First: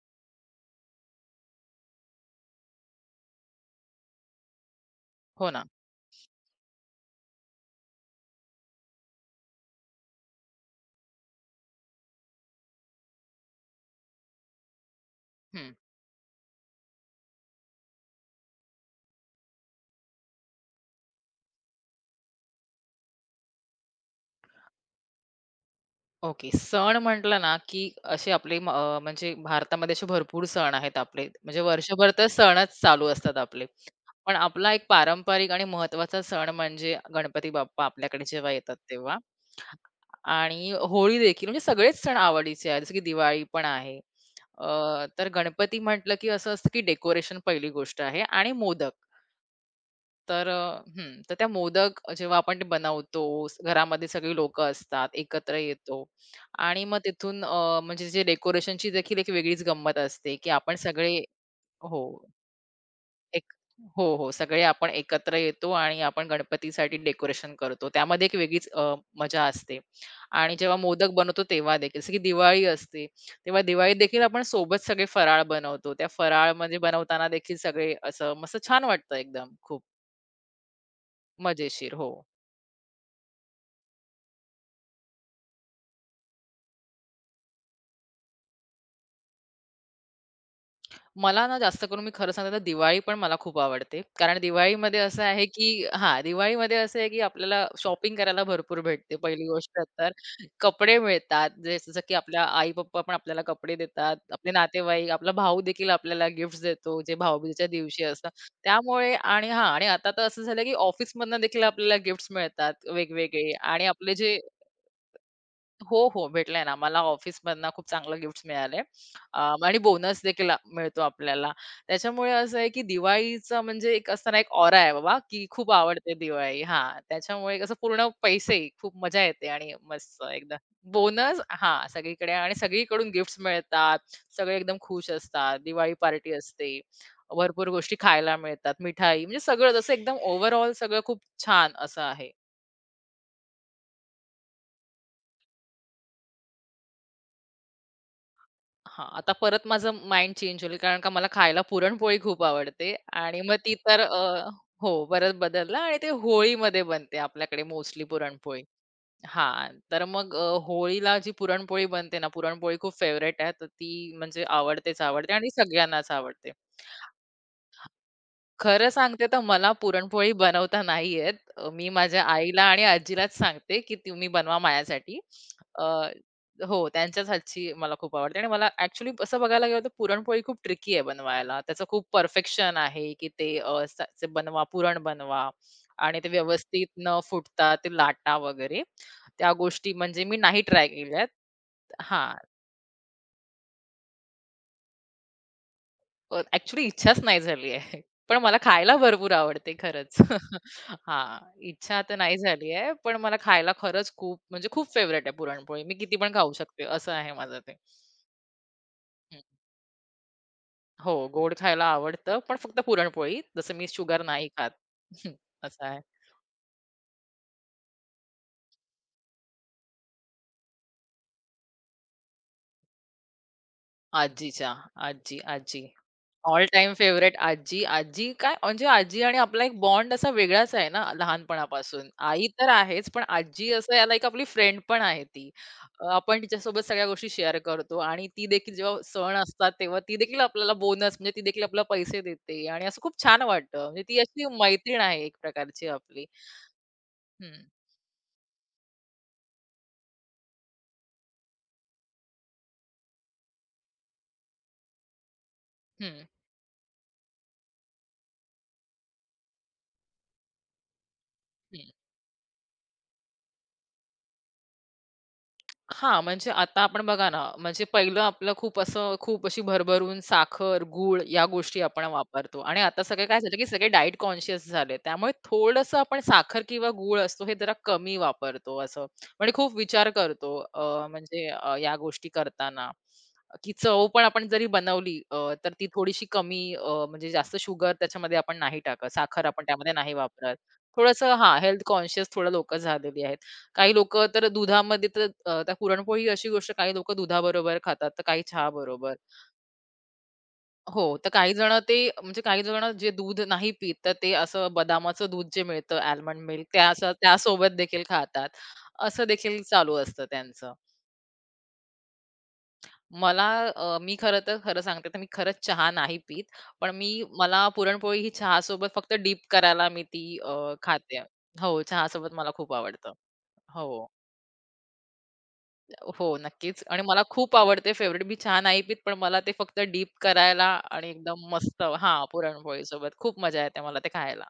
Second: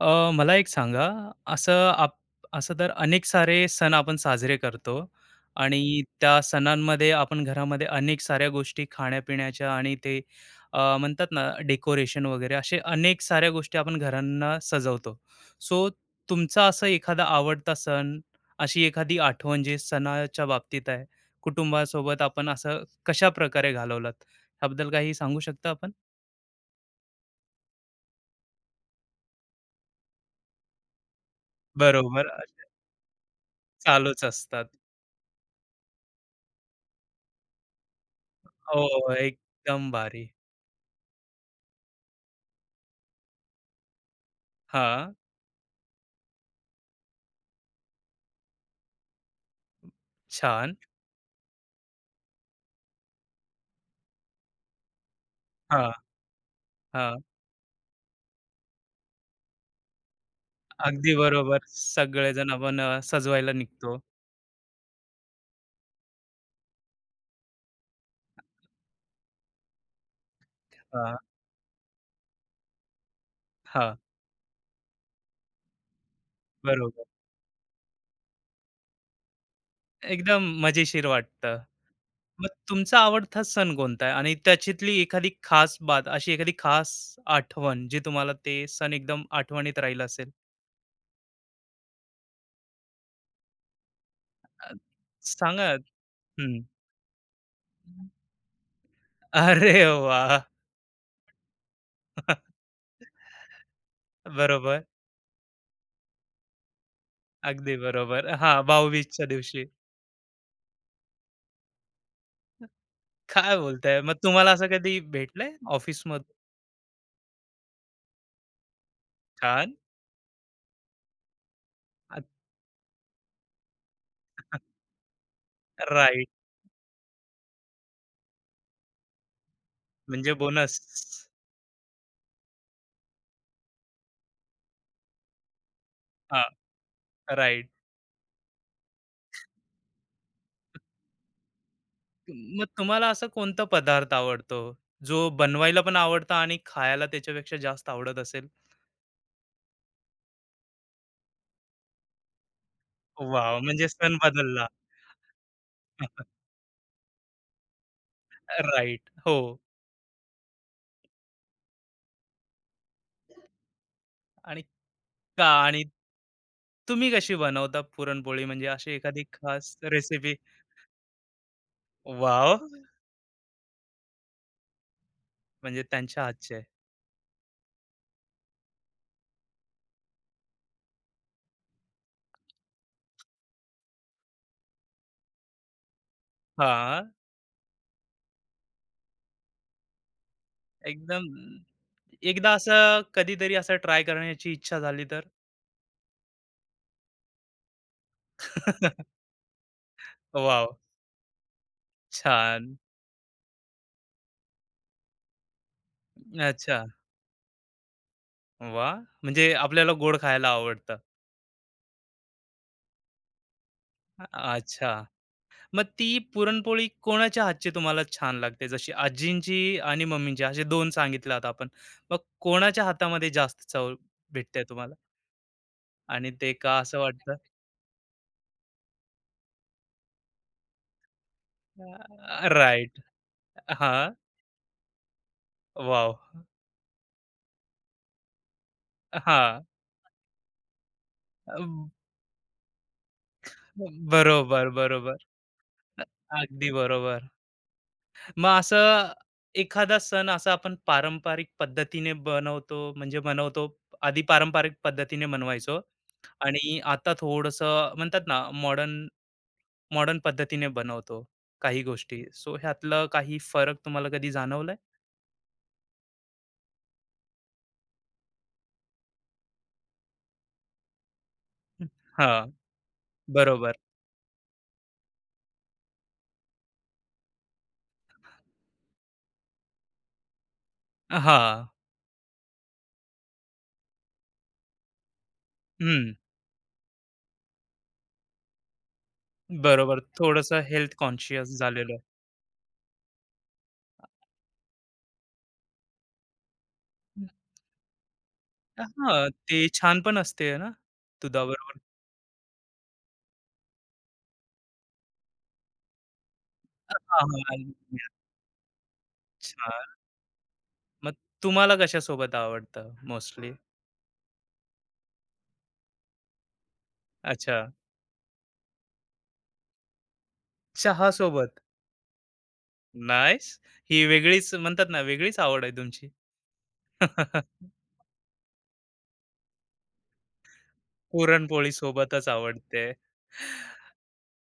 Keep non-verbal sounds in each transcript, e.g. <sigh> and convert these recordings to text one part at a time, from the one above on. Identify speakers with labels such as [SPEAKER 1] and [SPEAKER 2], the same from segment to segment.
[SPEAKER 1] मला एक सांगा, असं आप असं तर अनेक सारे सण आपण साजरे करतो
[SPEAKER 2] हो ना.
[SPEAKER 1] आणि त्या सणांमध्ये आपण घरामध्ये अनेक साऱ्या गोष्टी खाण्यापिण्याच्या आणि ते म्हणतात ना, डेकोरेशन वगैरे असे अनेक साऱ्या गोष्टी आपण घरांना सजवतो.
[SPEAKER 2] हं.
[SPEAKER 1] सो, तुमचा असा एखादा आवडता सण, अशी एखादी आठवण जे सणाच्या बाबतीत आहे, कुटुंबासोबत आपण असं कशाप्रकारे घालवलात? याबद्दल काही सांगू शकता आपण?
[SPEAKER 2] ओके. सण म्हटलं ना, की असे आपले म्हणजे भारतामध्ये असे भरपूर सण आहेत आपले. म्हणजे वर्षभर तर
[SPEAKER 1] बरोबर, असे
[SPEAKER 2] सणच चालू असतात आपले.
[SPEAKER 1] चालूच
[SPEAKER 2] पण
[SPEAKER 1] असतात.
[SPEAKER 2] आपला एक पारंपरिक आणि महत्त्वाचा सण म्हणजे गणपती बाप्पा आपल्याकडे जेव्हा येतात
[SPEAKER 1] हो,
[SPEAKER 2] तेव्हा.
[SPEAKER 1] एकदम भारी.
[SPEAKER 2] आणि होळी देखील म्हणजे सगळेच सण आवडीचे आहेत. जसं की दिवाळी पण आहे. अ,
[SPEAKER 1] हां,
[SPEAKER 2] तर गणपती म्हटलं, की असं असतं, की डेकोरेशन पहिली गोष्ट आहे आणि मोदक. तर
[SPEAKER 1] छान.
[SPEAKER 2] तर त्या मोदक जेव्हा आपण ते बनवतो, घरामध्ये सगळी लोकं असतात, एकत्र
[SPEAKER 1] हां,
[SPEAKER 2] येतो आणि मग
[SPEAKER 1] हां,
[SPEAKER 2] तिथून म्हणजे जे डेकोरेशनची देखील एक वेगळीच गंमत असते, की आपण
[SPEAKER 1] अगदी
[SPEAKER 2] सगळे
[SPEAKER 1] बरोबर.
[SPEAKER 2] हो,
[SPEAKER 1] सगळेजण आपण
[SPEAKER 2] एक
[SPEAKER 1] सजवायला निघतो.
[SPEAKER 2] हो, सगळे आपण एकत्र येतो आणि आपण गणपतीसाठी डेकोरेशन करतो. त्यामध्ये एक वेगळीच मजा असते आणि जेव्हा मोदक
[SPEAKER 1] हां,
[SPEAKER 2] बनवतो तेव्हा देखील, जसं की दिवाळी असते, तेव्हा दिवाळीत
[SPEAKER 1] हां,
[SPEAKER 2] देखील आपण सोबत सगळे फराळ बनवतो. त्या फराळमध्ये
[SPEAKER 1] बरोबर.
[SPEAKER 2] बनवताना देखील सगळे असं मस्त छान वाटतं एकदम खूप
[SPEAKER 1] एकदम मजेशीर वाटतं.
[SPEAKER 2] मजेशीर. हो.
[SPEAKER 1] मग तुमचा आवडता सण कोणता आहे? आणि त्याच्यातली एखादी खास बात, अशी एखादी खास आठवण जी तुम्हाला ते सण एकदम आठवणीत राहील असेल?
[SPEAKER 2] मला ना जास्त करून मी खरं सांगते तर दिवाळी पण मला खूप आवडते. कारण
[SPEAKER 1] अ,
[SPEAKER 2] दिवाळीमध्ये असं आहे
[SPEAKER 1] सांगा.
[SPEAKER 2] की हां,
[SPEAKER 1] हं.
[SPEAKER 2] दिवाळीमध्ये असं आहे की आपल्याला शॉपिंग करायला भरपूर भेटते पहिली गोष्ट
[SPEAKER 1] अरे
[SPEAKER 2] तर.
[SPEAKER 1] वा.
[SPEAKER 2] कपडे मिळतात जे जसं की आपल्या
[SPEAKER 1] <laughs>
[SPEAKER 2] आई-पप्पा पण आपल्याला कपडे देतात. आपले
[SPEAKER 1] बरोबर.
[SPEAKER 2] नातेवाईक, आपला भाऊ देखील आपल्याला गिफ्ट्स देतो जे भाऊबीजेच्या
[SPEAKER 1] अगदी
[SPEAKER 2] दिवशी असतं.
[SPEAKER 1] बरोबर. हां,
[SPEAKER 2] त्यामुळे
[SPEAKER 1] भाऊबीजच्या
[SPEAKER 2] आणि
[SPEAKER 1] दिवशी.
[SPEAKER 2] हां आणि आता तर असं झालं की ऑफिसमधनं देखील आपल्याला गिफ्ट्स मिळतात वेगवेगळे
[SPEAKER 1] काय
[SPEAKER 2] आणि
[SPEAKER 1] बोलताय?
[SPEAKER 2] आपले
[SPEAKER 1] मग
[SPEAKER 2] जे
[SPEAKER 1] तुम्हाला असं कधी भेटलंय
[SPEAKER 2] हो,
[SPEAKER 1] ऑफिसमधून?
[SPEAKER 2] हो. भेटलंय ना. मला ऑफिसमधनं खूप चांगलं गिफ्ट मिळाले.
[SPEAKER 1] छान.
[SPEAKER 2] आणि बोनस देखील मिळतो आपल्याला. त्याच्यामुळे असं आहे, की दिवाळीचं म्हणजे एक असताना एक ऑरा आहे बाबा, की खूप आवडते
[SPEAKER 1] राईट.
[SPEAKER 2] दिवाळी. हां, त्याच्यामुळे कसं पूर्ण पैसे खूप मजा येते आणि मस्त
[SPEAKER 1] म्हणजे
[SPEAKER 2] एकदा
[SPEAKER 1] बोनस.
[SPEAKER 2] बोनस हां, सगळीकडे आणि सगळीकडून गिफ्ट्स मिळतात. सगळे एकदम खुश असतात. दिवाळी पार्टी
[SPEAKER 1] हां,
[SPEAKER 2] असते. भरपूर
[SPEAKER 1] राईट.
[SPEAKER 2] गोष्टी खायला मिळतात. मिठाई म्हणजे सगळं जसं एकदम ओव्हरऑल सगळं खूप छान असं आहे.
[SPEAKER 1] मग तुम्हाला असा कोणता पदार्थ आवडतो, जो बनवायला पण आवडता आणि खायला त्याच्यापेक्षा जास्त आवडत असेल?
[SPEAKER 2] हां, आता परत माझं माइंड चेंज होईल कारण का मला खायला पुरणपोळी खूप आवडते आणि मग
[SPEAKER 1] वाव,
[SPEAKER 2] ती
[SPEAKER 1] म्हणजे
[SPEAKER 2] तर
[SPEAKER 1] सण बदलला.
[SPEAKER 2] हो, परत बदलला आणि ते
[SPEAKER 1] <laughs>
[SPEAKER 2] होळीमध्ये बनते आपल्याकडे मोस्टली पुरणपोळी.
[SPEAKER 1] राईट. हो.
[SPEAKER 2] हां, तर मग होळीला जी पुरणपोळी बनते ना, पुरणपोळी खूप फेवरेट आहे, तर ती म्हणजे
[SPEAKER 1] आणि
[SPEAKER 2] आवडतेच आवडते
[SPEAKER 1] का
[SPEAKER 2] आणि
[SPEAKER 1] आणि
[SPEAKER 2] सगळ्यांनाच आवडते.
[SPEAKER 1] तुम्ही कशी बनवता पुरणपोळी? म्हणजे
[SPEAKER 2] खरं
[SPEAKER 1] अशी एखादी
[SPEAKER 2] सांगते तर मला
[SPEAKER 1] खास
[SPEAKER 2] पुरणपोळी
[SPEAKER 1] रेसिपी?
[SPEAKER 2] बनवता नाही येत. मी माझ्या
[SPEAKER 1] वॉव!
[SPEAKER 2] आईला आणि आजीलाच सांगते, की तुम्ही बनवा माझ्यासाठी.
[SPEAKER 1] म्हणजे
[SPEAKER 2] अ,
[SPEAKER 1] त्यांच्या हातची आहे.
[SPEAKER 2] हो, त्यांच्याच हातची मला खूप आवडते आणि मला ॲक्चुअली असं बघायला गेलं तर पुरणपोळी खूप ट्रिकी आहे बनवायला. त्याचं खूप परफेक्शन आहे, की ते अ, स ते बनवा, पुरण बनवा आणि ते व्यवस्थित न फुटता ते लाटा वगैरे. त्या गोष्टी म्हणजे मी नाही ट्राय
[SPEAKER 1] एकदम
[SPEAKER 2] केल्यात. हां.
[SPEAKER 1] एकदा असं कधीतरी असं ट्राय करण्याची इच्छा झाली तर.
[SPEAKER 2] ॲक्चुअली इच्छाच नाही झाली आहे. पण मला खायला
[SPEAKER 1] <laughs>
[SPEAKER 2] भरपूर आवडते खरंच.
[SPEAKER 1] वॉव!
[SPEAKER 2] <laughs> हां, इच्छा तर नाही झाली
[SPEAKER 1] छान.
[SPEAKER 2] आहे, पण मला खायला खरंच खूप म्हणजे खूप फेव्हरेट आहे पुरणपोळी. मी किती पण खाऊ
[SPEAKER 1] अच्छा.
[SPEAKER 2] शकते, असं आहे माझं ते.
[SPEAKER 1] वाह!
[SPEAKER 2] हं.
[SPEAKER 1] म्हणजे आपल्याला गोड खायला आवडतं.
[SPEAKER 2] हो, गोड खायला आवडतं, पण फक्त पुरणपोळी. जसं मी शुगर नाही खात.
[SPEAKER 1] अच्छा.
[SPEAKER 2] <laughs>
[SPEAKER 1] मग
[SPEAKER 2] असं आहे.
[SPEAKER 1] ती पुरणपोळी कोणाच्या हातची तुम्हाला छान लागते? जशी आजींची आणि मम्मींची असे 2 सांगितले आता आपण. मग कोणाच्या हातामध्ये जास्त चव भेटते
[SPEAKER 2] आजीच्या.
[SPEAKER 1] तुम्हाला?
[SPEAKER 2] आजी.
[SPEAKER 1] आणि ते
[SPEAKER 2] ऑल
[SPEAKER 1] का
[SPEAKER 2] टाईम
[SPEAKER 1] असं
[SPEAKER 2] फेव्हरेट
[SPEAKER 1] वाटतं?
[SPEAKER 2] आजी. आजी काय म्हणजे आजी आणि आपला एक बॉन्ड असा वेगळाच आहे ना लहानपणापासून. आई तर
[SPEAKER 1] राइट.
[SPEAKER 2] आहेच, पण आजी असं
[SPEAKER 1] हां.
[SPEAKER 2] याला एक आपली फ्रेंड पण आहे ती.
[SPEAKER 1] वॉव!
[SPEAKER 2] आपण तिच्यासोबत सगळ्या गोष्टी शेअर करतो आणि ती देखील जेव्हा सण
[SPEAKER 1] हां.
[SPEAKER 2] असतात, तेव्हा ती देखील आपल्याला बोनस म्हणजे ती देखील आपल्याला पैसे देते आणि असं खूप छान वाटतं. म्हणजे ती अशी
[SPEAKER 1] बरोबर,
[SPEAKER 2] मैत्रीण आहे
[SPEAKER 1] बरोबर.
[SPEAKER 2] एक प्रकारची आपली.
[SPEAKER 1] अगदी बरोबर.
[SPEAKER 2] हं,
[SPEAKER 1] मग असं एखादा सण असा आपण पारंपरिक पद्धतीने बनवतो, म्हणजे बनवतो, आधी पारंपरिक पद्धतीने बनवायचो
[SPEAKER 2] हं,
[SPEAKER 1] आणि आता थोडंसं म्हणतात ना, मॉडर्न मॉडर्न पद्धतीने बनवतो काही
[SPEAKER 2] हं.
[SPEAKER 1] गोष्टी. सो, ह्यातलं काही फरक तुम्हाला कधी जाणवलाय?
[SPEAKER 2] हां, म्हणजे आता आपण बघा ना, म्हणजे पहिलं आपलं खूप असं खूप अशी भरभरून साखर, गूळ या गोष्टी
[SPEAKER 1] हं,
[SPEAKER 2] आपण
[SPEAKER 1] हा,
[SPEAKER 2] वापरतो आणि आता सगळे काय झालं, की
[SPEAKER 1] बरोबर.
[SPEAKER 2] सगळे डाएट कॉन्शियस झाले. त्यामुळे थोडंसं आपण साखर किंवा गूळ असतो हे जरा कमी वापरतो असं. म्हणजे खूप विचार करतो
[SPEAKER 1] हा,
[SPEAKER 2] म्हणजे या गोष्टी करताना, की चव पण आपण जरी बनवली तर ती
[SPEAKER 1] हम्म,
[SPEAKER 2] थोडीशी कमी म्हणजे जास्त शुगर त्याच्यामध्ये आपण नाही टाकत. साखर आपण त्यामध्ये
[SPEAKER 1] बरोबर.
[SPEAKER 2] नाही वापरत.
[SPEAKER 1] थोडंसं हेल्थ
[SPEAKER 2] थोडंसं
[SPEAKER 1] कॉन्शियस
[SPEAKER 2] हां, हेल्थ
[SPEAKER 1] झालेलं आहे.
[SPEAKER 2] कॉन्शियस थोडं लोकं झालेली आहेत. काही लोक तर दुधामध्ये तर त्या पुरणपोळी अशी गोष्ट काही लोकं दुधाबरोबर खातात, तर काही
[SPEAKER 1] हा,
[SPEAKER 2] चहाबरोबर.
[SPEAKER 1] ते छान पण असते ना,
[SPEAKER 2] हो, तर काही जण
[SPEAKER 1] दुधाबरोबर.
[SPEAKER 2] ते म्हणजे काही जण जे दूध नाही पीत, तर ते असं बदामाचं दूध जे मिळतं अल्मंड मिल्क त्या असं
[SPEAKER 1] हा, हा,
[SPEAKER 2] त्यासोबत देखील खातात. असं देखील
[SPEAKER 1] छान.
[SPEAKER 2] चालू असतं त्यांचं.
[SPEAKER 1] मग तुम्हाला कशा सोबत आवडतं
[SPEAKER 2] मला
[SPEAKER 1] मोस्टली?
[SPEAKER 2] मी खरं तर खरं सांगते तर मी खरंच चहा नाही पीत. पण मी
[SPEAKER 1] अच्छा.
[SPEAKER 2] मला पुरणपोळी ही चहासोबत फक्त डिप करायला मी ती
[SPEAKER 1] चहा
[SPEAKER 2] खाते.
[SPEAKER 1] सोबत.
[SPEAKER 2] हो, चहासोबत मला खूप आवडतं.
[SPEAKER 1] नाईस. ही
[SPEAKER 2] हो.
[SPEAKER 1] वेगळीच म्हणतात ना, वेगळीच आवड आहे तुमची.
[SPEAKER 2] हो, नक्कीच. आणि मला खूप
[SPEAKER 1] <laughs>
[SPEAKER 2] आवडते फेवरेट मी चहा नाही पीत, पण मला ते फक्त डीप करायला आणि एकदम
[SPEAKER 1] पुरणपोळी
[SPEAKER 2] मस्त हां,
[SPEAKER 1] सोबतच आवडते.
[SPEAKER 2] पुरणपोळीसोबत खूप मजा येते मला ते खायला.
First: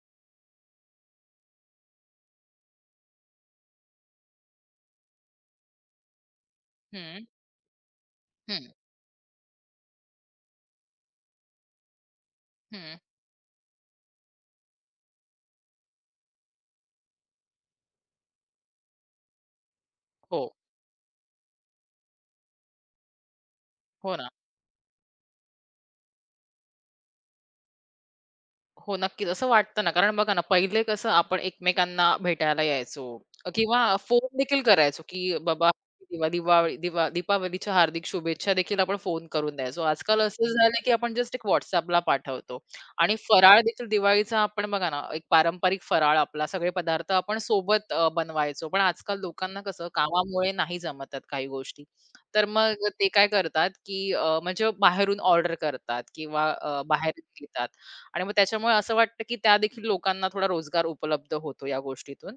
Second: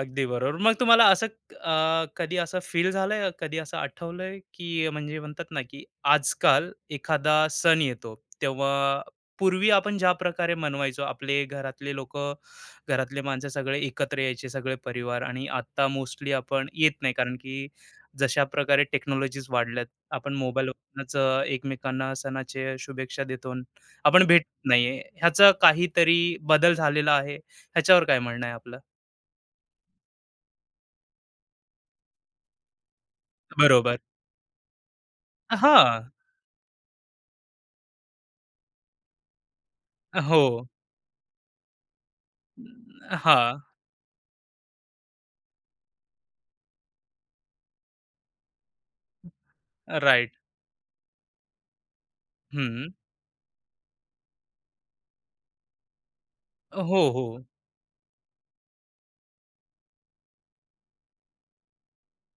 [SPEAKER 1] अगदी बरोबर. मग तुम्हाला असं कधी असं फील झालंय, कधी असं आठवलंय, की म्हणजे म्हणतात ना, की आजकाल
[SPEAKER 2] हं,
[SPEAKER 1] एखादा सण येतो,
[SPEAKER 2] हं,
[SPEAKER 1] तेव्हा पूर्वी आपण ज्या प्रकारे मनवायचो, आपले घरातले लोकं,
[SPEAKER 2] हं.
[SPEAKER 1] घरातले माणसं सगळे एकत्र यायचे, सगळे परिवार, आणि आता मोस्टली आपण येत नाही. कारण की जशा प्रकारे टेक्नॉलॉजीज वाढल्यात, आपण
[SPEAKER 2] हो,
[SPEAKER 1] मोबाईलवरूनच एकमेकांना सणाच्या शुभेच्छा देतो. अन
[SPEAKER 2] हो
[SPEAKER 1] आपण
[SPEAKER 2] ना.
[SPEAKER 1] भेटत नाहीये. ह्याचा काहीतरी बदल झालेला आहे. ह्याच्यावर काय म्हणणं आहे आपलं?
[SPEAKER 2] हो, नक्कीच. असं वाटतं ना, कारण बघा ना, पहिले कसं आपण एकमेकांना भेटायला यायचो किंवा
[SPEAKER 1] बरोबर.
[SPEAKER 2] फोन देखील करायचो, की बाबा
[SPEAKER 1] हा,
[SPEAKER 2] दिवा दिवाळी दिवा दीपावलीच्या हार्दिक शुभेच्छा देखील आपण फोन करून द्यायचो. आजकाल
[SPEAKER 1] हो.
[SPEAKER 2] असं झालं, की आपण जस्ट एक WhatsAppला पाठवतो आणि फराळ
[SPEAKER 1] हां,
[SPEAKER 2] देखील दिवाळीचा आपण बघा ना, एक पारंपरिक फराळ आपला सगळे पदार्थ आपण सोबत बनवायचो. पण आजकाल लोकांना कसं
[SPEAKER 1] राइट.
[SPEAKER 2] कामामुळे नाही जमत काही गोष्टी. तर मग
[SPEAKER 1] हं.
[SPEAKER 2] ते काय करतात, की म्हणजे बाहेरून ऑर्डर करतात किंवा
[SPEAKER 1] हो,
[SPEAKER 2] बाहेरून
[SPEAKER 1] हो.
[SPEAKER 2] घेतात. आणि मग त्याच्यामुळे असं वाटतं, की त्यादेखील लोकांना थोडा रोजगार उपलब्ध होतो या गोष्टीतून,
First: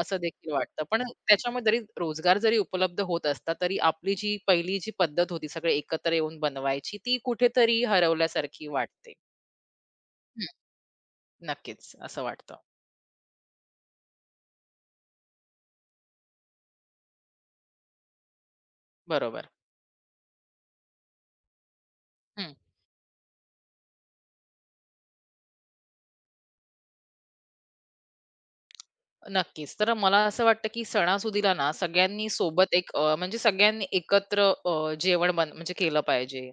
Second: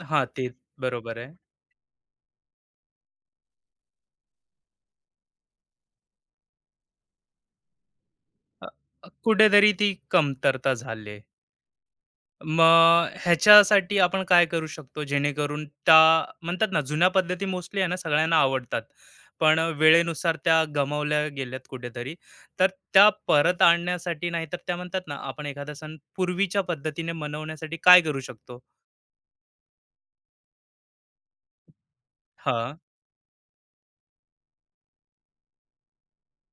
[SPEAKER 2] असं
[SPEAKER 1] हां, ते
[SPEAKER 2] देखील वाटतं. पण
[SPEAKER 1] बरोबर आहे.
[SPEAKER 2] त्याच्यामध्ये जरी रोजगार जरी उपलब्ध होत असता, तरी आपली जी पहिली जी पद्धत होती सगळे एकत्र येऊन बनवायची, ती कुठेतरी हरवल्यासारखी
[SPEAKER 1] अ, अ,
[SPEAKER 2] वाटते.
[SPEAKER 1] कुठेतरी ती
[SPEAKER 2] हं,
[SPEAKER 1] कमतरता झाली.
[SPEAKER 2] नक्कीच असं वाटतं.
[SPEAKER 1] मग ह्याच्यासाठी आपण काय करू शकतो जेणेकरून त्या म्हणतात ना, जुन्या पद्धती मोस्टली आहे ना, सगळ्यांना आवडतात.
[SPEAKER 2] बरोबर.
[SPEAKER 1] पण वेळेनुसार त्या गमावल्या गेल्यात कुठेतरी.
[SPEAKER 2] हं,
[SPEAKER 1] तर त्या परत आणण्यासाठी, नाहीतर त्या म्हणतात ना, आपण एखादा सण पूर्वीच्या पद्धतीने मनवण्यासाठी काय करू शकतो?
[SPEAKER 2] नक्कीच. तर मला असं वाटतं, की सणासुदीला ना सगळ्यांनी सोबत
[SPEAKER 1] हां.
[SPEAKER 2] एक म्हणजे सगळ्यांनी एकत्र जेवण म्हणजे केलं पाहिजे.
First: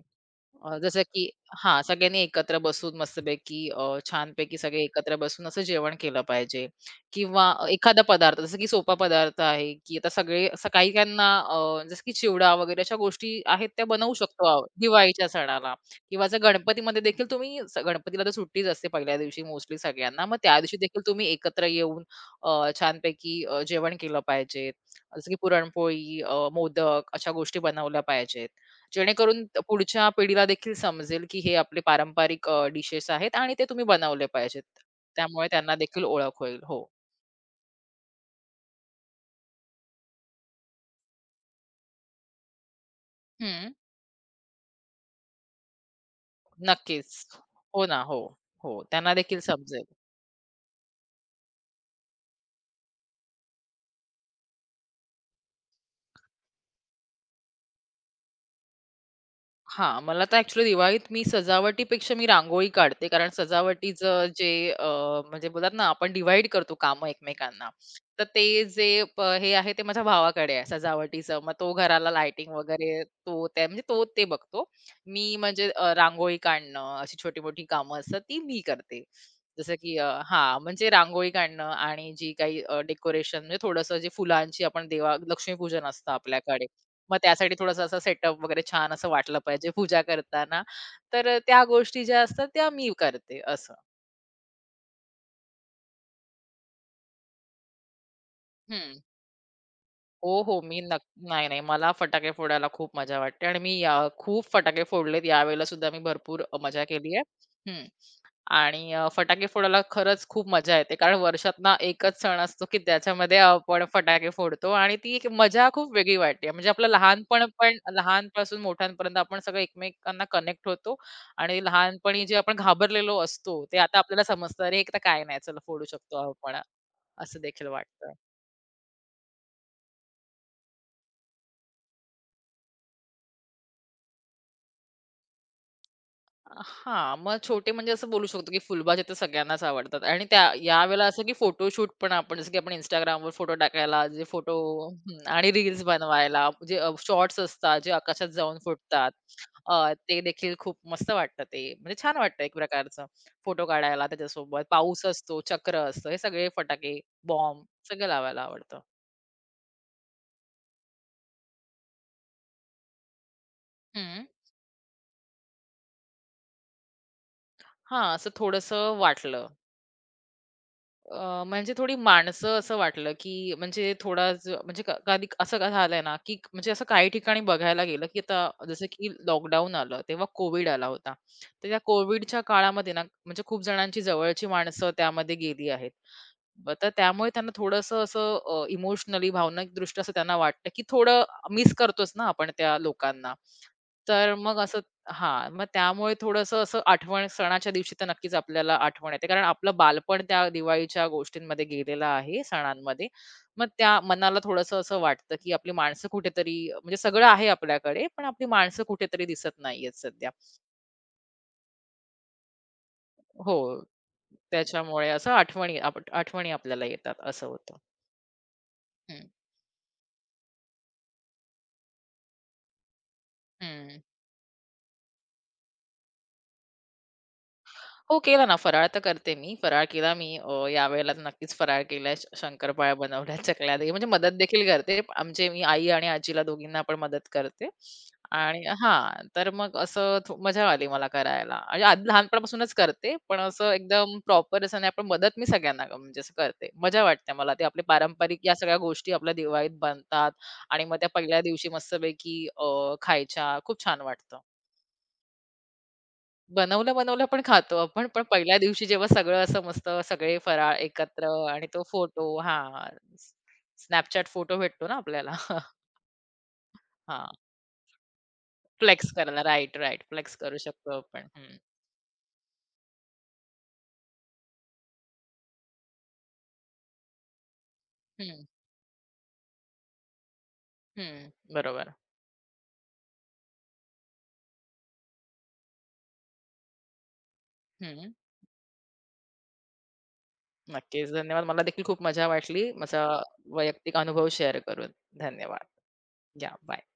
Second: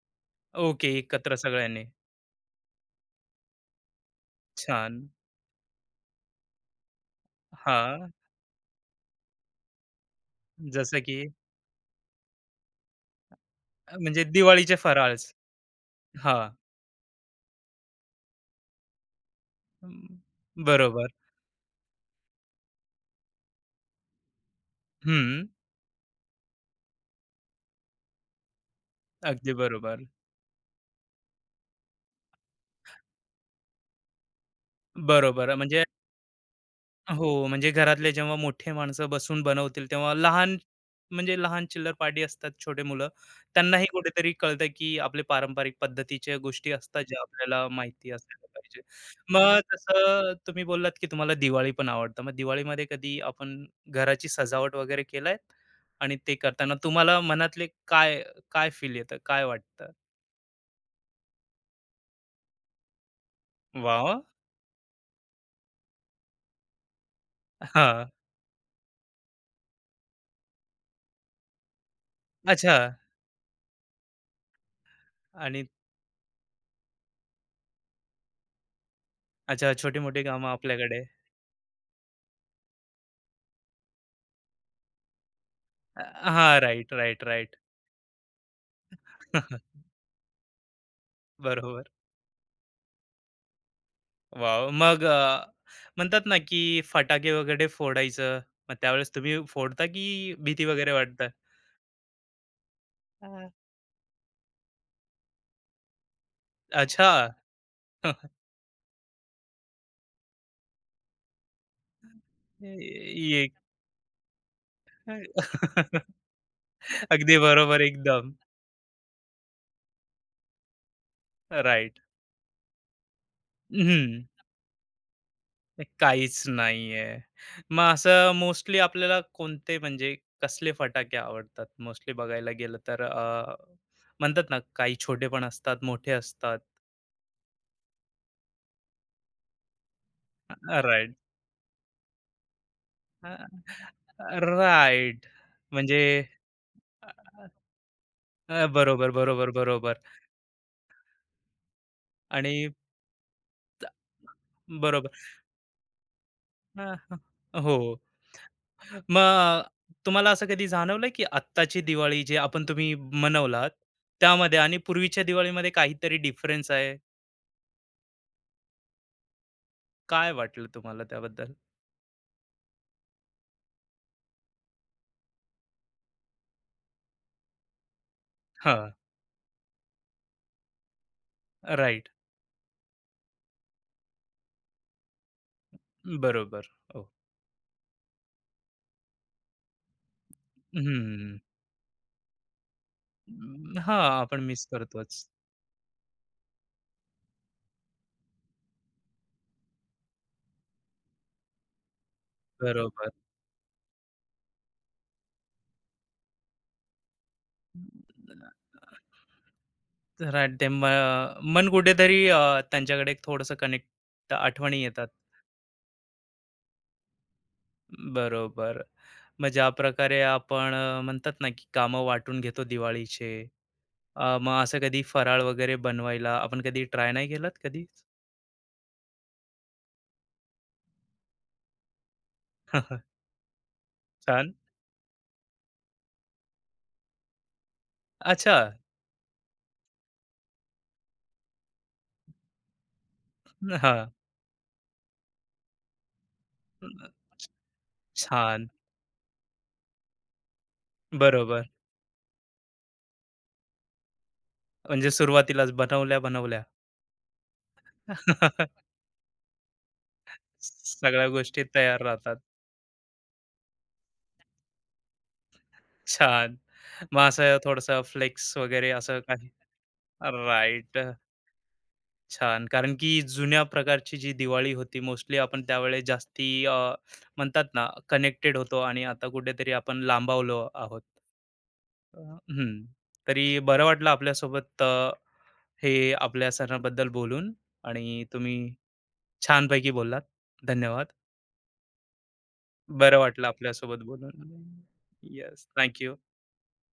[SPEAKER 1] ओके,
[SPEAKER 2] जसं की
[SPEAKER 1] एकत्र
[SPEAKER 2] हां,
[SPEAKER 1] सगळ्यांनी.
[SPEAKER 2] सगळ्यांनी एकत्र बसून मस्तपैकी छानपैकी सगळे
[SPEAKER 1] छान.
[SPEAKER 2] एकत्र बसून असं जेवण केलं पाहिजे किंवा एखादा
[SPEAKER 1] हां.
[SPEAKER 2] पदार्थ जसं की सोपा पदार्थ आहे, की आता सगळे असं काही
[SPEAKER 1] जसं की
[SPEAKER 2] काहींना जसं की चिवडा वगैरे अशा गोष्टी आहेत त्या बनवू
[SPEAKER 1] म्हणजे
[SPEAKER 2] शकतो आहो
[SPEAKER 1] दिवाळीचे
[SPEAKER 2] दिवाळीच्या
[SPEAKER 1] फराळच.
[SPEAKER 2] सणाला किंवा जर
[SPEAKER 1] हां.
[SPEAKER 2] गणपतीमध्ये देखील तुम्ही गणपतीला तर सुट्टीच असते पहिल्या दिवशी मोस्टली सगळ्यांना. मग त्या दिवशी देखील
[SPEAKER 1] बरोबर.
[SPEAKER 2] तुम्ही एकत्र येऊन छानपैकी जेवण केलं पाहिजे.
[SPEAKER 1] हं.
[SPEAKER 2] जसं की पुरणपोळी, मोदक अशा गोष्टी बनवल्या पाहिजेत. जेणेकरून
[SPEAKER 1] अगदी बरोबर.
[SPEAKER 2] पुढच्या पिढीला देखील समजेल, की हे आपले पारंपरिक डिशेस आहेत आणि ते तुम्ही बनवले पाहिजेत. त्यामुळे
[SPEAKER 1] बरोबर.
[SPEAKER 2] त्यांना
[SPEAKER 1] म्हणजे
[SPEAKER 2] देखील ओळख होईल. हो.
[SPEAKER 1] हो, म्हणजे घरातले जेव्हा मोठे माणसं बसून बनवतील, तेव्हा लहान, म्हणजे लहान चिल्लर पार्टी असतात, छोटे मुलं.
[SPEAKER 2] हं.
[SPEAKER 1] त्यांनाही कुठेतरी कळतं, की आपले पारंपरिक पद्धतीच्या गोष्टी असतात, ज्या
[SPEAKER 2] नक्कीच.
[SPEAKER 1] आपल्याला
[SPEAKER 2] हो ना.
[SPEAKER 1] माहिती
[SPEAKER 2] हो.
[SPEAKER 1] असायला
[SPEAKER 2] हो.
[SPEAKER 1] पाहिजे.
[SPEAKER 2] त्यांना देखील
[SPEAKER 1] मग
[SPEAKER 2] समजेल.
[SPEAKER 1] तसं तुम्ही बोललात, की तुम्हाला दिवाळी पण आवडतं. मग दिवाळीमध्ये कधी आपण घराची सजावट वगैरे केलाय? आणि ते करताना तुम्हाला मनातले काय काय फील येतं? काय वाटतं?
[SPEAKER 2] हां, मला तर ॲक्चुअली दिवाळीत मी सजावटीपेक्षा मी रांगोळी काढते. कारण
[SPEAKER 1] वाह! वाह!
[SPEAKER 2] सजावटीचं जे म्हणजे बोलतात ना, आपण डिवाइड करतो कामं एकमेकांना. तर ते जे हे आहे ते माझ्या भावाकडे आहे सजावटीचं. मग तो घराला लाइटिंग
[SPEAKER 1] अच्छा.
[SPEAKER 2] वगैरे तो त्या म्हणजे तो ते बघतो. मी
[SPEAKER 1] आणि
[SPEAKER 2] म्हणजे रांगोळी काढणं, अशी छोटी-मोठी कामं असतात ती मी करते.
[SPEAKER 1] अच्छा,
[SPEAKER 2] जसं की
[SPEAKER 1] छोटी-मोठी कामं
[SPEAKER 2] म्हणजे
[SPEAKER 1] आपल्याकडे.
[SPEAKER 2] रांगोळी काढणं आणि जी काही डेकोरेशन म्हणजे थोडंसं जे फुलांची आपण देवा लक्ष्मीपूजन
[SPEAKER 1] अ,
[SPEAKER 2] असतं
[SPEAKER 1] हां,
[SPEAKER 2] आपल्याकडे.
[SPEAKER 1] राइट,
[SPEAKER 2] मग
[SPEAKER 1] राइट,
[SPEAKER 2] त्यासाठी
[SPEAKER 1] राइट.
[SPEAKER 2] थोडंसं असं सेटअप वगैरे छान असं वाटलं
[SPEAKER 1] <laughs>
[SPEAKER 2] पाहिजे पूजा करताना. तर त्या
[SPEAKER 1] बरोबर.
[SPEAKER 2] गोष्टी ज्या असतात त्या मी करते असं.
[SPEAKER 1] वाव. मग म्हणतात ना, की फटाके वगैरे फोडायचं. मग
[SPEAKER 2] हं.
[SPEAKER 1] त्यावेळेस तुम्ही फोडता की
[SPEAKER 2] हो, हो.
[SPEAKER 1] भीती
[SPEAKER 2] मी
[SPEAKER 1] वगैरे
[SPEAKER 2] नक्क
[SPEAKER 1] वाटतं?
[SPEAKER 2] नाही, नाही. मला फटाके फोडायला खूप मजा वाटते
[SPEAKER 1] हां.
[SPEAKER 2] आणि मी या खूप फटाके फोडलेत. यावेळेला सुद्धा मी भरपूर मजा
[SPEAKER 1] अच्छा.
[SPEAKER 2] केली आहे. हं.
[SPEAKER 1] <laughs>
[SPEAKER 2] आणि फटाके फोडायला खरंच खूप मजा येते. कारण वर्षातनं एकच सण असतो, की त्याच्यामध्ये
[SPEAKER 1] ये.
[SPEAKER 2] आपण फटाके फोडतो आणि ती एक मजा खूप
[SPEAKER 1] <laughs>
[SPEAKER 2] वेगळी वाटते. म्हणजे आपलं
[SPEAKER 1] अगदी
[SPEAKER 2] लहानपण पण
[SPEAKER 1] बरोबर एकदम.
[SPEAKER 2] लहानपासून मोठ्यांपर्यंत आपण सगळे एकमेकांना कनेक्ट होतो आणि
[SPEAKER 1] राइट.
[SPEAKER 2] लहानपणी जे आपण घाबरलेलो असतो, ते आता
[SPEAKER 1] हं.
[SPEAKER 2] आपल्याला समजतं, "अरे, एक तर काय नाही, चला फोडू शकतो
[SPEAKER 1] काहीच
[SPEAKER 2] आपण."
[SPEAKER 1] नाहीये.
[SPEAKER 2] असं देखील
[SPEAKER 1] मग
[SPEAKER 2] वाटतं.
[SPEAKER 1] असं मोस्टली आपल्याला कोणते, म्हणजे कसले फटाके आवडतात? मोस्टली बघायला गेलं तर म्हणतात ना, काही छोटे पण असतात, मोठे असतात.
[SPEAKER 2] हां, मग छोटे म्हणजे असं बोलू शकतो, की फुलभाज्या तर सगळ्यांनाच आवडतात आणि त्या यावेळेला
[SPEAKER 1] राइट.
[SPEAKER 2] असं, की फोटोशूट पण आपण जसं, की आपण Instagramवर
[SPEAKER 1] अ,
[SPEAKER 2] फोटो टाकायला जे फोटो हं,
[SPEAKER 1] राइट.
[SPEAKER 2] आणि रील्स
[SPEAKER 1] म्हणजे
[SPEAKER 2] बनवायला जे
[SPEAKER 1] अ,
[SPEAKER 2] शॉर्ट्स असतात, जे आकाशात जाऊन
[SPEAKER 1] अ,
[SPEAKER 2] फुटतात.
[SPEAKER 1] बरोबर, बरोबर, बरोबर.
[SPEAKER 2] ते देखील खूप मस्त वाटतं ते. म्हणजे छान वाटतं एक
[SPEAKER 1] आणि
[SPEAKER 2] प्रकारचं फोटो
[SPEAKER 1] त
[SPEAKER 2] काढायला त्याच्यासोबत. पाऊस
[SPEAKER 1] बरोबर.
[SPEAKER 2] असतो, चक्र असतं, हे सगळे
[SPEAKER 1] हां,
[SPEAKER 2] फटाके,
[SPEAKER 1] हां.
[SPEAKER 2] बॉम्ब
[SPEAKER 1] हो.
[SPEAKER 2] सगळं लावायला आवडतं.
[SPEAKER 1] मग तुम्हाला असं कधी जाणवलं, की आत्ताची दिवाळी जे आपण तुम्ही मनवलात,
[SPEAKER 2] हं.
[SPEAKER 1] त्यामध्ये आणि पूर्वीच्या दिवाळीमध्ये काहीतरी डिफरन्स आहे?
[SPEAKER 2] हां, असं थोडंसं वाटलं.
[SPEAKER 1] काय वाटलं तुम्हाला त्याबद्दल?
[SPEAKER 2] म्हणजे थोडी माणसं असं वाटलं, की म्हणजे थोडा ज म्हणजे कधी असं का झालंय ना, की म्हणजे असं काही ठिकाणी बघायला गेलं, की आता जसं
[SPEAKER 1] हां,
[SPEAKER 2] की लॉकडाऊन आलं, तेव्हा कोविड आला होता. तर त्या
[SPEAKER 1] राइट.
[SPEAKER 2] कोविडच्या काळामध्ये ना, म्हणजे खूप जणांची जवळची माणसं त्यामध्ये गेली आहेत.
[SPEAKER 1] बरोबर.
[SPEAKER 2] तर
[SPEAKER 1] हो.
[SPEAKER 2] त्यामुळे त्यांना थोडंसं असं इमोशनली भावनिकदृष्ट्या असं त्यांना वाटतं, की थोडं
[SPEAKER 1] हं.
[SPEAKER 2] मिस करतोच ना आपण त्या लोकांना.
[SPEAKER 1] हां,
[SPEAKER 2] तर
[SPEAKER 1] आपण
[SPEAKER 2] मग
[SPEAKER 1] मिस
[SPEAKER 2] असं
[SPEAKER 1] करतोच.
[SPEAKER 2] हां, मग त्यामुळे थोडंसं असं आठवण सणाच्या दिवशी तर नक्कीच आपल्याला आठवण येते. कारण आपलं बालपण त्या दिवाळीच्या गोष्टींमध्ये गेलेलं आहे, सणांमध्ये.
[SPEAKER 1] बरोबर.
[SPEAKER 2] मग त्या मनाला थोडंसं असं वाटतं, की आपली माणसं कुठेतरी म्हणजे सगळं आहे आपल्याकडे, पण आपली माणसं कुठेतरी दिसत नाहीयेत सध्या.
[SPEAKER 1] राईट, ते म मन कुठेतरी त्यांच्याकडे एक
[SPEAKER 2] हो.
[SPEAKER 1] थोडंसं कनेक्ट, आठवणी येतात.
[SPEAKER 2] त्याच्यामुळे असं आठवणी आपल्याला येतात, असं होतं.
[SPEAKER 1] बरोबर.
[SPEAKER 2] हं,
[SPEAKER 1] मग ज्या प्रकारे आपण म्हणतात ना, की कामं वाटून घेतो दिवाळीचे.
[SPEAKER 2] हं.
[SPEAKER 1] मग असं कधी फराळ वगैरे बनवायला आपण कधी ट्राय नाही केलात कधी?
[SPEAKER 2] हो, केला ना फराळ तर करते मी. फराळ केला मी यावेळेला तर नक्कीच फराळ केलाय. शंकरपाळ्या
[SPEAKER 1] <laughs>
[SPEAKER 2] बनवल्या, <laughs> चकल्या दही म्हणजे मदत
[SPEAKER 1] छान.
[SPEAKER 2] देखील करते. आमचे मी आई आणि आजीला दोघींना पण मदत करते.
[SPEAKER 1] अच्छा.
[SPEAKER 2] आणि हां, तर मग असं थो मजा आली मला करायला. आणि आधी लहानपणापासूनच करते, पण असं
[SPEAKER 1] हां.
[SPEAKER 2] एकदम प्रॉपर असं नाही, पण मदत मी सगळ्यांना म्हणजे असं करते. मजा वाटते मला. ते आपले पारंपरिक या
[SPEAKER 1] छान.
[SPEAKER 2] सगळ्या गोष्टी आपल्या दिवाळीत बनतात आणि मग त्या पहिल्या दिवशी
[SPEAKER 1] बरोबर.
[SPEAKER 2] मस्तपैकी खायच्या. खूप छान वाटतं.
[SPEAKER 1] म्हणजे सुरुवातीलाच बनवल्या-बनवल्या.
[SPEAKER 2] बनवलं-बनवलं पण खातो आपण. पण पहिल्या दिवशी
[SPEAKER 1] <laughs>
[SPEAKER 2] जेव्हा सगळं असं मस्त सगळे फराळ
[SPEAKER 1] सगळ्या
[SPEAKER 2] एकत्र
[SPEAKER 1] गोष्टी
[SPEAKER 2] आणि तो
[SPEAKER 1] तयार
[SPEAKER 2] फोटो
[SPEAKER 1] राहतात.
[SPEAKER 2] हां. Snapchat फोटो भेटतो ना आपल्याला. <laughs>
[SPEAKER 1] छान. मग
[SPEAKER 2] हां.
[SPEAKER 1] असं थोडंसं फ्लेक्स वगैरे
[SPEAKER 2] फ्लेक्स
[SPEAKER 1] असं
[SPEAKER 2] करायला.
[SPEAKER 1] काही.
[SPEAKER 2] राइट. फ्लेक्स करू शकतो
[SPEAKER 1] राईट.
[SPEAKER 2] आपण.
[SPEAKER 1] छान. कारण की जुन्या प्रकारची जी दिवाळी होती, मोस्टली आपण त्यावेळेस जास्ती म्हणतात ना,
[SPEAKER 2] हं,
[SPEAKER 1] कनेक्टेड होतो आणि आता कुठेतरी आपण लांबावलो आहोत.
[SPEAKER 2] हं. बरोबर.
[SPEAKER 1] अ, हं. तरी बरं वाटलं आपल्यासोबत, हे आपल्या सणाबद्दल बोलून,
[SPEAKER 2] हं.
[SPEAKER 1] आणि तुम्ही छानपैकी बोललात. धन्यवाद.
[SPEAKER 2] नक्कीच. धन्यवाद. मला देखील खूप मजा वाटली. माझा
[SPEAKER 1] बरं वाटलं
[SPEAKER 2] वैयक्तिक
[SPEAKER 1] आपल्यासोबत
[SPEAKER 2] अनुभव
[SPEAKER 1] बोलून.
[SPEAKER 2] शेअर करून. धन्यवाद.
[SPEAKER 1] येस. Thank
[SPEAKER 2] you. बाय.